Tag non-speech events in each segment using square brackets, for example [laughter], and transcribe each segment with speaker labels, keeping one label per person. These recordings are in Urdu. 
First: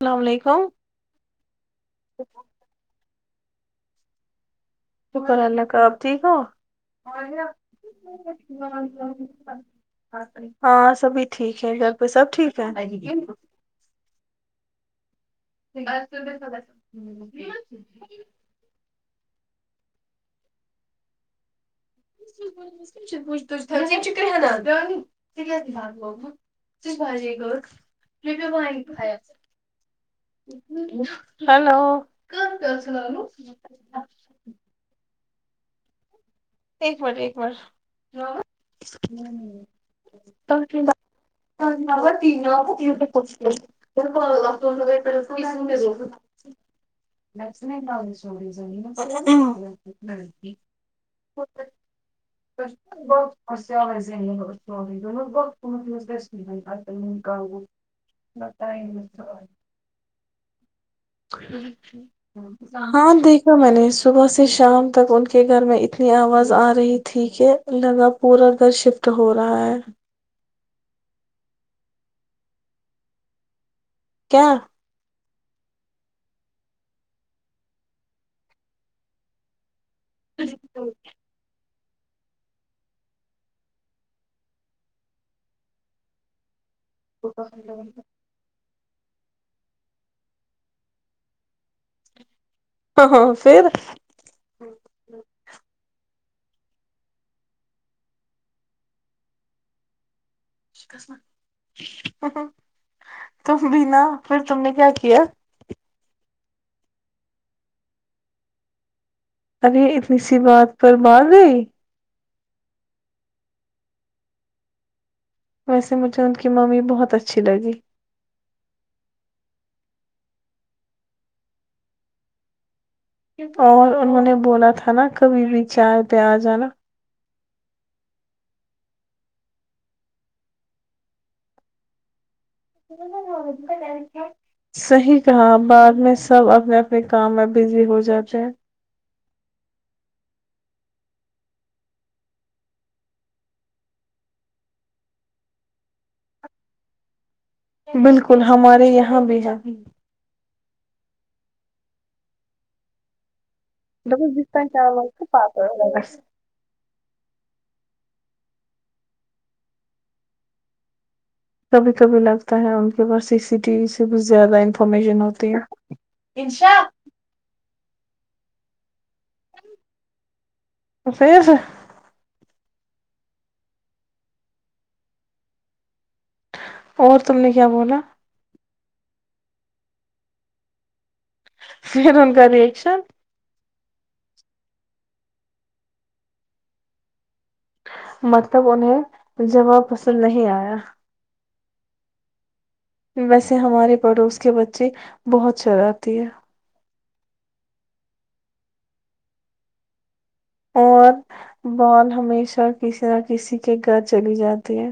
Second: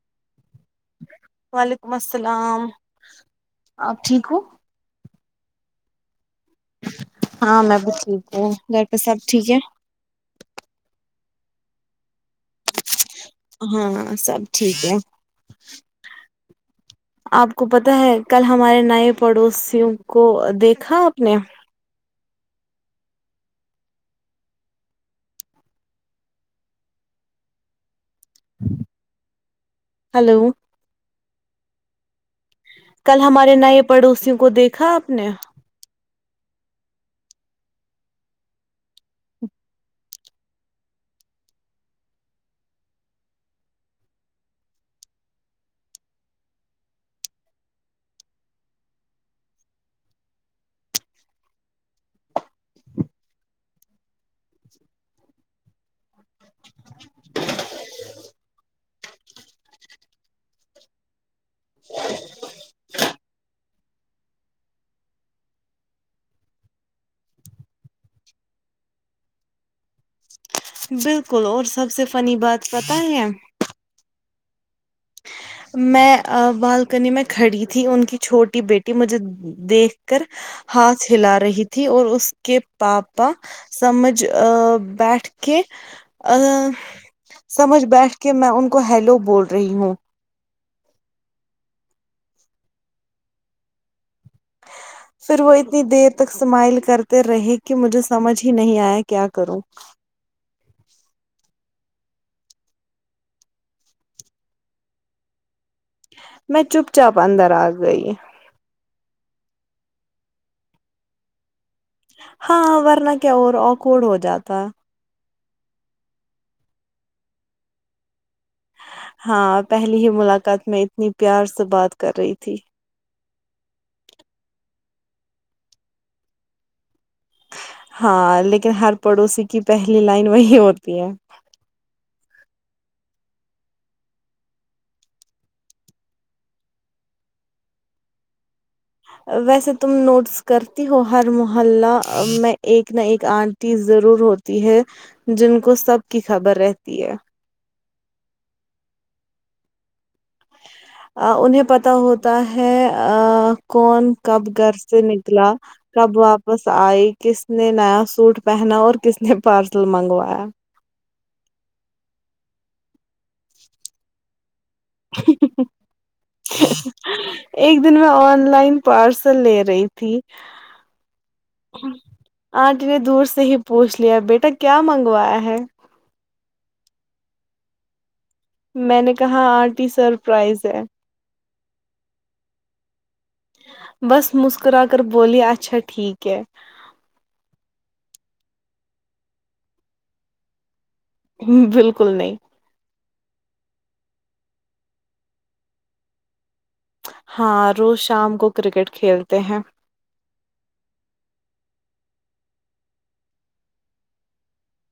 Speaker 1: السلام وعلیکم
Speaker 2: وعلیکم السلام آپ ٹھیک ہو
Speaker 1: شکر اللہ کا آپ ٹھیک ہو
Speaker 2: ہاں میں بس ٹھیک ہوں گھر پہ سب ٹھیک ہے
Speaker 1: ہاں سبھی ٹھیک ہے گھر پہ سب ٹھیک ہے
Speaker 2: ہاں سب ٹھیک ہے آپ کو پتا ہے کل ہمارے نئے پڑوسیوں کو دیکھا آپ نے
Speaker 1: [unintelligible] [inaudible] [unintelligible] [inaudible]
Speaker 2: ہلو
Speaker 1: ہیلو
Speaker 2: کل ہمارے نئے پڑوسیوں کو دیکھا آپ نے
Speaker 1: ایک بار ایک بار [unintelligible] [unintelligible] [unintelligible] [unintelligible] [unintelligible] [unintelligible] [unintelligible]
Speaker 2: [inaudible]
Speaker 1: [unintelligible] ہاں دیکھا میں نے صبح سے شام تک ان کے گھر میں آواز آ رہی تھی کہ ان لوگ کا پورا گھر شفٹ ہو رہا ہے
Speaker 2: بالکل اور سب سے فنی بات پتہ ہے
Speaker 1: کیا
Speaker 2: میں بالکنی میں کھڑی تھی ان کی چھوٹی بیٹی مجھے دیکھ کر ہاتھ ہلا رہی تھی تھی اور اس کے پاپا سمجھ بیٹھ کے اہ سمجھ بیٹھ کے میں ان کو ہیلو بول رہی ہوں
Speaker 1: ہاں ہاں پھر ہ
Speaker 2: پھر وہ اتنی دیر تک اسمائل کرتے رہے کہ مجھے سمجھ ہی نہیں آیا کیا کروں
Speaker 1: ہوں ہوں تم بھی نا پھر تم نے کیا کیا
Speaker 2: میں چپ چاپ اندر آ گئی
Speaker 1: ابھی اتنی سی بات پر بھاگ گئی
Speaker 2: ہاں ورنہ کیا اور آکوڈ ہو جاتا
Speaker 1: ویسے مجھے ان کی ممی بہت اچھی لگی
Speaker 2: ہاں پہلی ہی ملاقات میں اتنی پیار سے بات کر رہی تھی
Speaker 1: اور انہوں نے بولا تھا نا کبھی بھی چائے پہ آ جانا
Speaker 2: ہاں لیکن ہر پڑوسی کی پہلی لائن وہی ہوتی ہے
Speaker 1: ہو کیا [unintelligible] صحیح کہا بعد میں سب اپنے اپنے کام میں بزی ہو جاتے ہیں
Speaker 2: ویسے تم نوٹس کرتی ہو ہر محلہ میں ایک نہ ایک آنٹی ضرور ہوتی تی ہے جن کو سب کی خبر رہتی ہے
Speaker 1: بالکل ہمارے یہاں بھی ہے
Speaker 2: انہیں پتہ ہوتا ہے آں کون کب گھر سے نکلا کب واپ بس آئی کس نے نیا سوٹ پہنا اور کس نے پارسل منگوایا
Speaker 1: کبھی کبھی لگتا ہے ان کے پاس سی سی ٹی وی سے زیادہ ان فارمیشن ہوتی ہے انشاء
Speaker 2: ایک دن میں آن لائن پارسل لے رہی تھی
Speaker 1: پھر
Speaker 2: آنٹی نے دور سے ہی پوچھ لیا بیٹا کیا منگوایا ہے
Speaker 1: اور تم نے کیا بولا
Speaker 2: میں نے کہاں آنٹی سرپرائز ہے
Speaker 1: پھر ان کا ریاکشن
Speaker 2: بس مسکرا کر بولی اچھا ٹھیک ہے
Speaker 1: مطلب انہیں جواب پسند نہیں آیا
Speaker 2: ھم بالکل نہیں
Speaker 1: ویسے ہمارے پڑوس کے بچے بہت شرارتی ہے
Speaker 2: ہاں روز شام کو کرکٹ کھیلتے ہیں
Speaker 1: اور بال ہمیشہ کسی نہ کسی کے گھر چلی جاتی ہے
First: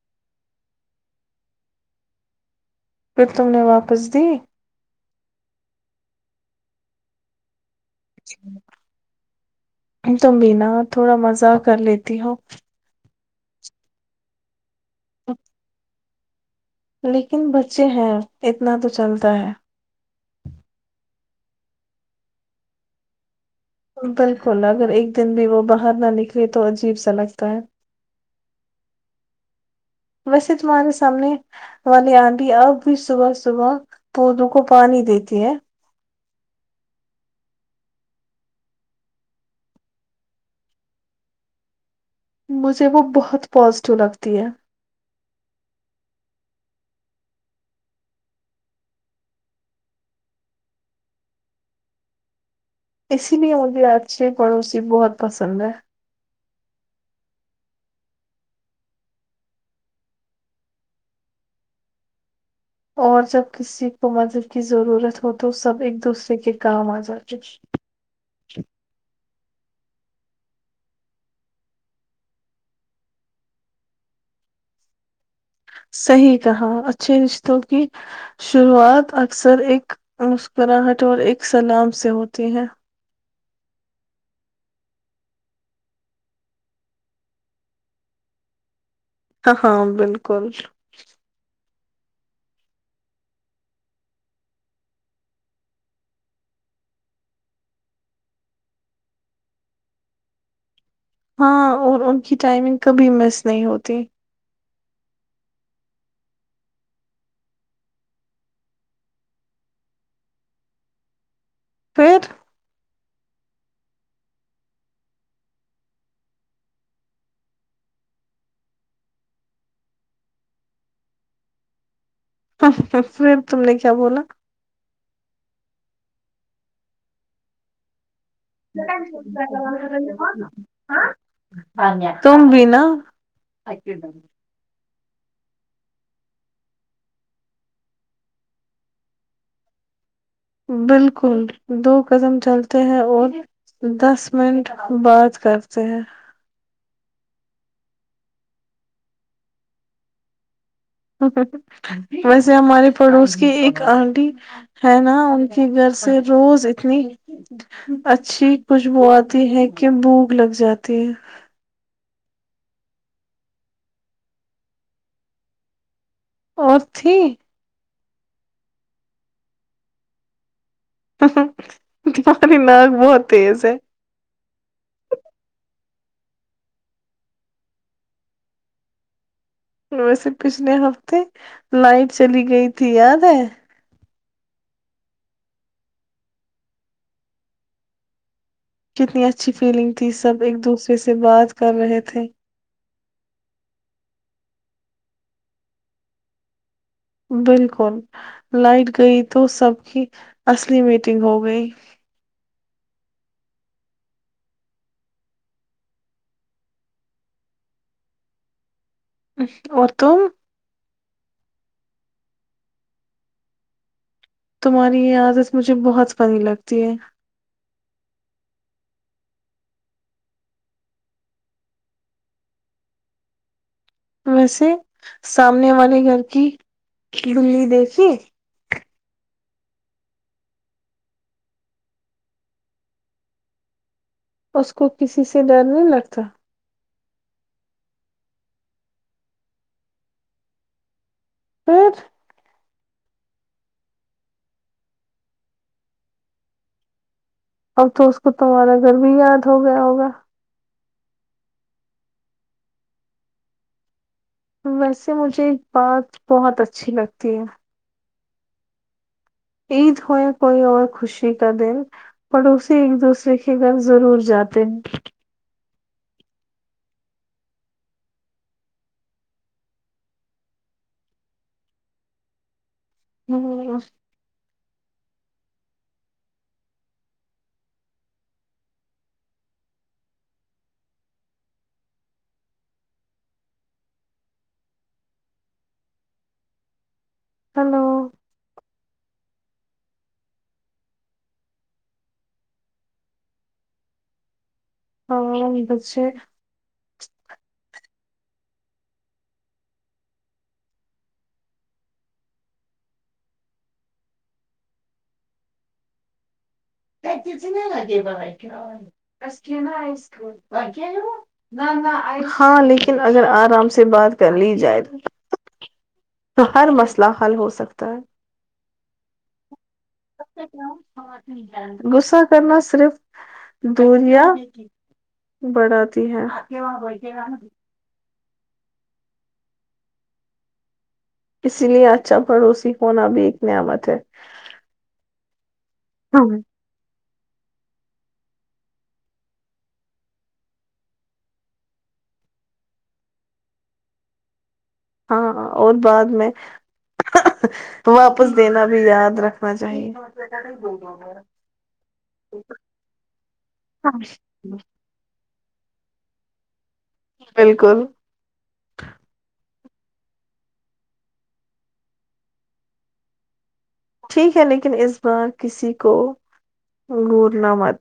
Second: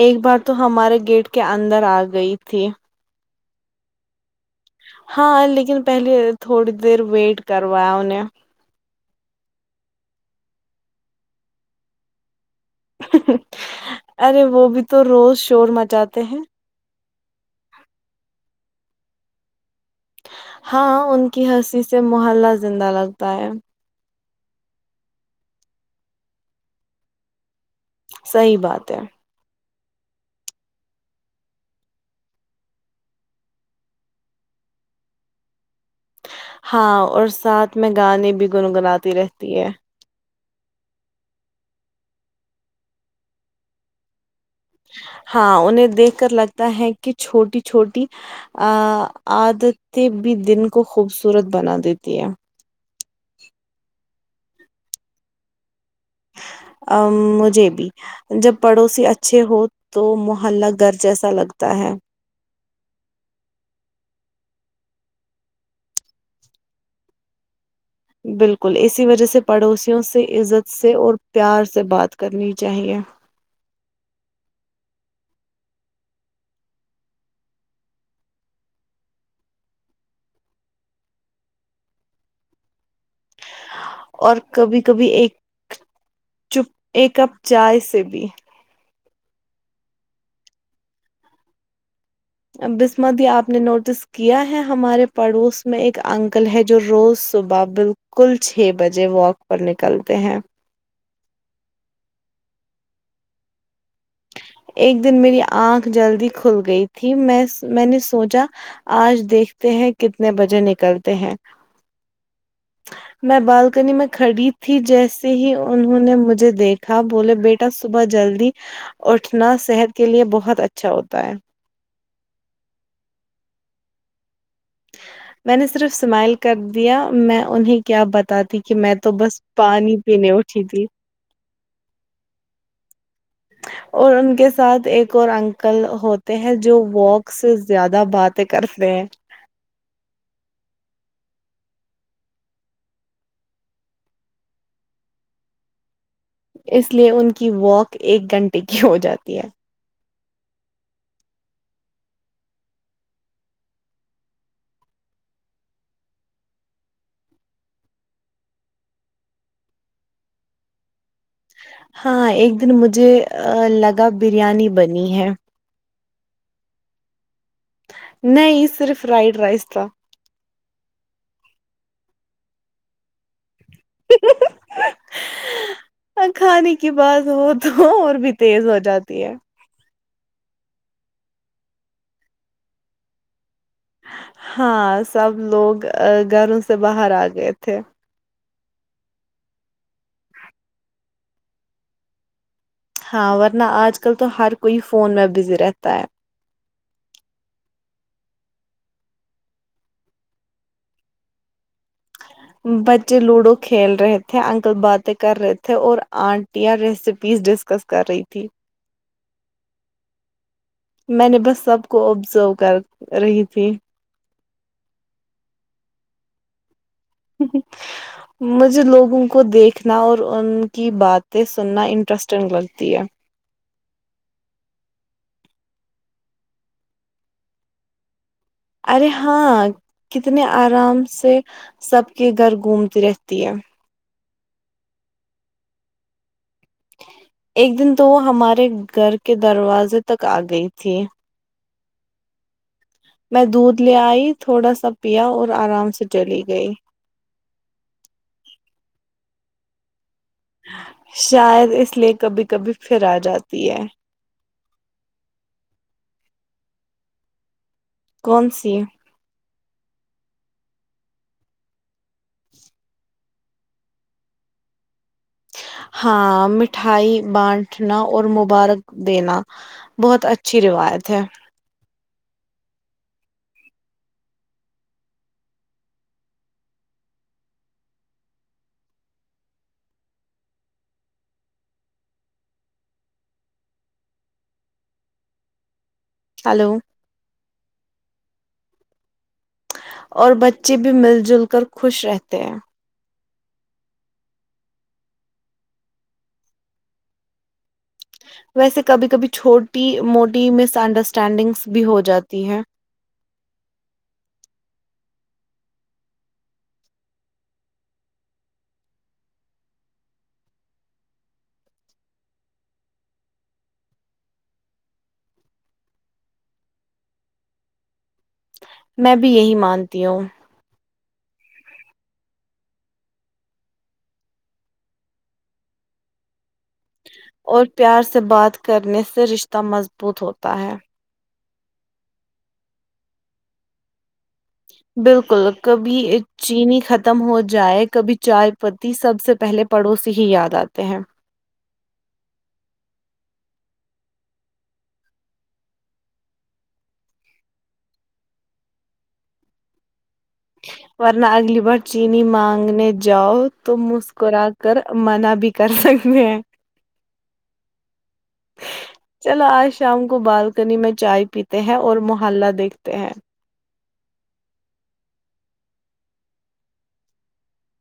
Speaker 2: ایک بار تو ہمارے گیٹ کے اندر آ گئی تھی
Speaker 1: پھر تم نے واپس دی
Speaker 2: ہاں لیکن پہلے تھوڑی دیر ویٹ کروایا انھیں
Speaker 1: تم بھی نا تھوڑا مزاق کر لیتی ہو
Speaker 2: ارے وہ بھی تو روز شور مچاتے ہیں
Speaker 1: لیکن بچے ہیں اتنا تو چلتا ہے
Speaker 2: ہاں ان کی ہنسی سے محلہ زندہ لگتا ہے
Speaker 1: بالکل اگر ایک دن بھی وہ باہر نہ نکلے تو عجیب سا لگتا ہے
Speaker 2: صحیح بات ہے
Speaker 1: ویسے تمہارے سامنے والی آنٹی اب بھی صبح صبح پودوں کو پانی دیتی ہے
Speaker 2: ہاں اور ساتھ میں گانے بھی گنگناتی رہتی ہے
Speaker 1: مجھے وہ بہت پازیٹیو لگتی ہے
Speaker 2: ہاں انہیں دیکھ کر لگتا ہے کہ چھوٹی چھوٹی آ عادتیں بھی دن کو خوبصورت بنا دیتی ہے
Speaker 1: اسی لیے مجھے اچھے پڑوسی بہت پسند ہے
Speaker 2: ام مجھے بھی جب پڑوسی اچھے ہو تو محلہ گھر جیسا لگتا ہے
Speaker 1: اور جب کسی کو مدد کی ضرورت ہو تو سب ایک دوسرے کے کام آ جاتے
Speaker 2: بالکل اسی وجہ سے پڑوسیوں سے عزت سے اور پیار سے بات کرنی چاہیے
Speaker 1: صحیح کہا اچھے رشتوں کی شروعات اکثر ایک مسکراہٹ اور ایک سلام سے ہوتی ہے
Speaker 2: اور کبھی کبھی ایک چپ ایک کپ چائے سے بھی
Speaker 1: آہاں بالکل
Speaker 2: بسمادی یہ آپ نے نوٹس کیا ہے ہمارے پڑوس میں ایک انکل ہے جو روز صبح بالکل کل چھ بجے والک پر نکلتے ہیں
Speaker 1: ہاں اور ان کی ٹائمنگ کبھی مس نہیں ہوتی
Speaker 2: ایک دن میری آنکھ جلدی کھل گئی تھی میںس میں نے سوچا آج دیکھتے ہیں کتنے بجے نکلتے ہیں
Speaker 1: پھر
Speaker 2: میں بالکنی میں کھڑی تھی جیسے ہی انہوں نے مجھے دیکھا بولے بے ٹا صبح جلدی اٹھنا صحت کے لیے بہت اچھا ہوتا ہے
Speaker 1: پھر تم نے کیا بولا
Speaker 2: میں نے صرف اسمائل کر دیا میں انہیں کیا بتاتی کہ میں تو بس پانی پینے اٹھی تھی
Speaker 1: تم بھی نا
Speaker 2: اور ان کے ساتھ ایک اور انک کل ہوتے ہیں جو والک سے زیادہ باتیں کرتے ہیں
Speaker 1: بالکل دو قدم چلتے ہیں اور دس منٹ بات کرتے ہیں
Speaker 2: اس لیے ان کی والک ایک گھنٹے کی ہو جاتی ہے
Speaker 1: ویسے ہمارے پڑوس کے ایک آنٹی ہے نا ان کے گھر سے روز اتنی اچھی خوشبو آتی ہے کہ بھوک لگ جاتی ہے
Speaker 2: ہاں ایک دن آ مجھے لگا بریانی بنی ہے
Speaker 1: اور تھی
Speaker 2: نہیں صرف فرائڈ رائس تھا
Speaker 1: تمہاری ناک بہت تیز ہے
Speaker 2: ہاں کھانے کی بات ہو تو اور بھی تیز ہو جاتی ہے
Speaker 1: ویسے پچھلے ہفتے لائٹ چلی گئی تھی یاد ہے
Speaker 2: ہاں سب لوگ گھروں سے باہر آ گئے تھے
Speaker 1: کتنی اچھی فیلنگ تھی سب ایک دوسرے سے بات کر رہے تھے
Speaker 2: ہاں ورنہ آج کل تو ہر کوئی فون میں بزی رہتا ہے
Speaker 1: بالکل لائٹ گئی تو سب کی اصلی میٹنگ ہو گئی
Speaker 2: بچے لوڈو کھیل رہے تھے انکل باتیں کر رہے تھے اور آنٹیاں ریسیپیزس ڈس کس کر رہی تھی
Speaker 1: اور تم
Speaker 2: میں نے بس سب کو ابذرو کر رہی تھی
Speaker 1: تمہاری یے عادت مجھے بہت فنی لگتی ہے
Speaker 2: مجھے لوگوں کو دیکھنا اور ان کی باتیں سننا انٹرسٹنگ لگتی ہے
Speaker 1: ویسے سامنے والے گھر کی بلی دیکھی
Speaker 2: ارے ہاں کتنے آرام سے سب کے گھر گھومتی رہتی ہے
Speaker 1: اس کو کسی سے ڈر نہیں لگتا
Speaker 2: ایک دن تو وہ ہمارے گھر کے دروازے تک آ گئی تھی
Speaker 1: پھر
Speaker 2: میں دودھ لے آئی تھوڑا سا پیا اور آرام سے چلی گئی
Speaker 1: اب تو اس کو تمہارا گھر بھی یاد ہو گیا ہوگا
Speaker 2: شاید اس لیے کبھی کبھی پھر آ جاتی ہے
Speaker 1: ویسے مجھے ایک بات بہت اچھی لگتی ہے
Speaker 2: کونسی
Speaker 1: عید ہوئے کوئی اور خوشی کا دن پڑوسی ایک دوسرے کے گھر ضرور جاتے ہیں
Speaker 2: ہاں مٹھائی بانٹنا اور مبارک دینا بہت اچھی روایت ہے
Speaker 1: [unintelligible]
Speaker 2: ہلو
Speaker 1: ہلو
Speaker 2: اور بچے بھی مل جل کر خوش رہتے ہیں
Speaker 1: ہاں پچے
Speaker 2: ویسے کبھی کبھی چھوٹی موٹی مس انڈرسٹینڈنگس بھی ہو جاتی ہیں
Speaker 1: [unintelligible] ہاں لیکن اگر آرام سے بات کر لی جائے تو تو ہر مسئلہ حل ہو سکتا ہے
Speaker 2: میں بھی یہی مانتی ہوں
Speaker 1: غصہ کرنا صرف دوریا بڑھاتی ہے
Speaker 2: اور پیار سے بات کرنے سے رشتہ مضبوط ہوتا ہے
Speaker 1: اسی لیے اچھا پڑوسی ہونا بھی ایک نعمت ہے
Speaker 2: بالکل کبھی ایک چینی ختم ہو جائے کبھی چائے پتی سب سے پہلے پڑوسی ہی یاد آتے ہیں
Speaker 1: ہاں اور بعد میں واپس دینا بھی یاد رکھنا چاہیے
Speaker 2: ورنہ اگلی بار چینی مانگنے جاؤ تو مسکرا کر منع بھی کر سکتے ہیں
Speaker 1: بالکل
Speaker 2: ہاں [inaudible] چلو آج شام کو بالکنی میں چائے پیتے ہیں اور محلہ دیکھتے ہیں
Speaker 1: ٹھیک ہے لیکن اس بار کسی کو گھور نہ مت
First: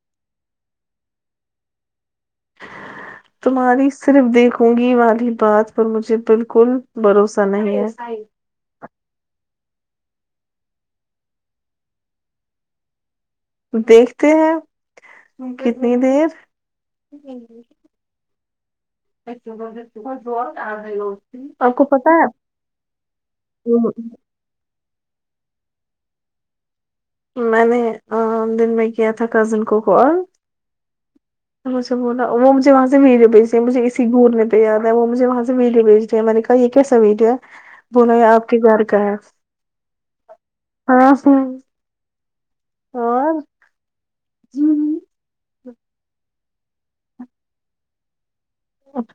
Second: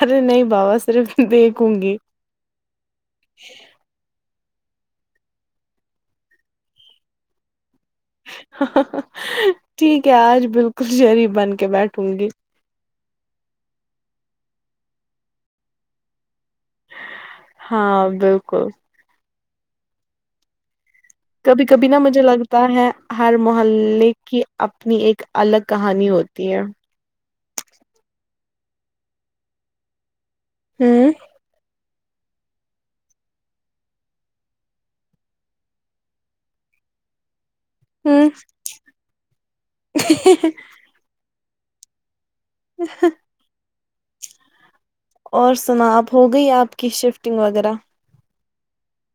Speaker 2: ارے نہیں بابا صرف دیکھوں گی
Speaker 1: تمہاری صرف دیکھوں گی والی بات پر مجھے بالکل بھروسہ نہیں ہے
Speaker 2: ٹھیک ہے آج بالکل شریف بن کے بیٹھوں گی
Speaker 1: دیکھتے ہیں کتنی دیر
Speaker 2: ہاں بالکل
Speaker 1: زور
Speaker 2: کبھی کبھی نا مجھے لگتا ہے ہر محلے کی اپنی ایک الگ کہانی ہوتی ہے
Speaker 1: میں نے آا دن میں کیا تھا کزن کو کال
Speaker 2: ھممم
Speaker 1: مجھ سے بولا وہ مجھے وہاں سے ویڈیو بھیجی ہے مجھے اسی گھورنے پہ میں وہ مجھے وہاں سے ویڈیو بھیجی ہیں میں نے کہا ہاں یہ کیسا ویڈیو ہے بنا
Speaker 2: ہوں
Speaker 1: آپ کے گھر کا ہے ہاں
Speaker 2: ہ [inaudible]
Speaker 1: ھم ھم
Speaker 2: اور سنا اب ہو گئی آپ کی شفٹنگ وغیرہ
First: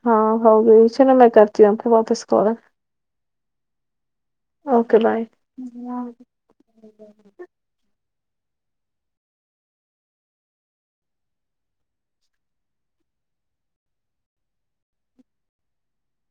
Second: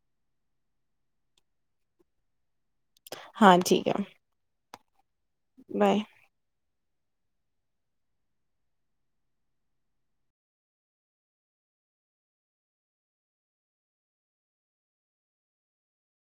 Speaker 1: ہاں ہو گئی سنو میں کرتی ہوں واپس کال
Speaker 2: ہاں ٹھیک ہے
Speaker 1: اوکے بائے
Speaker 2: بائے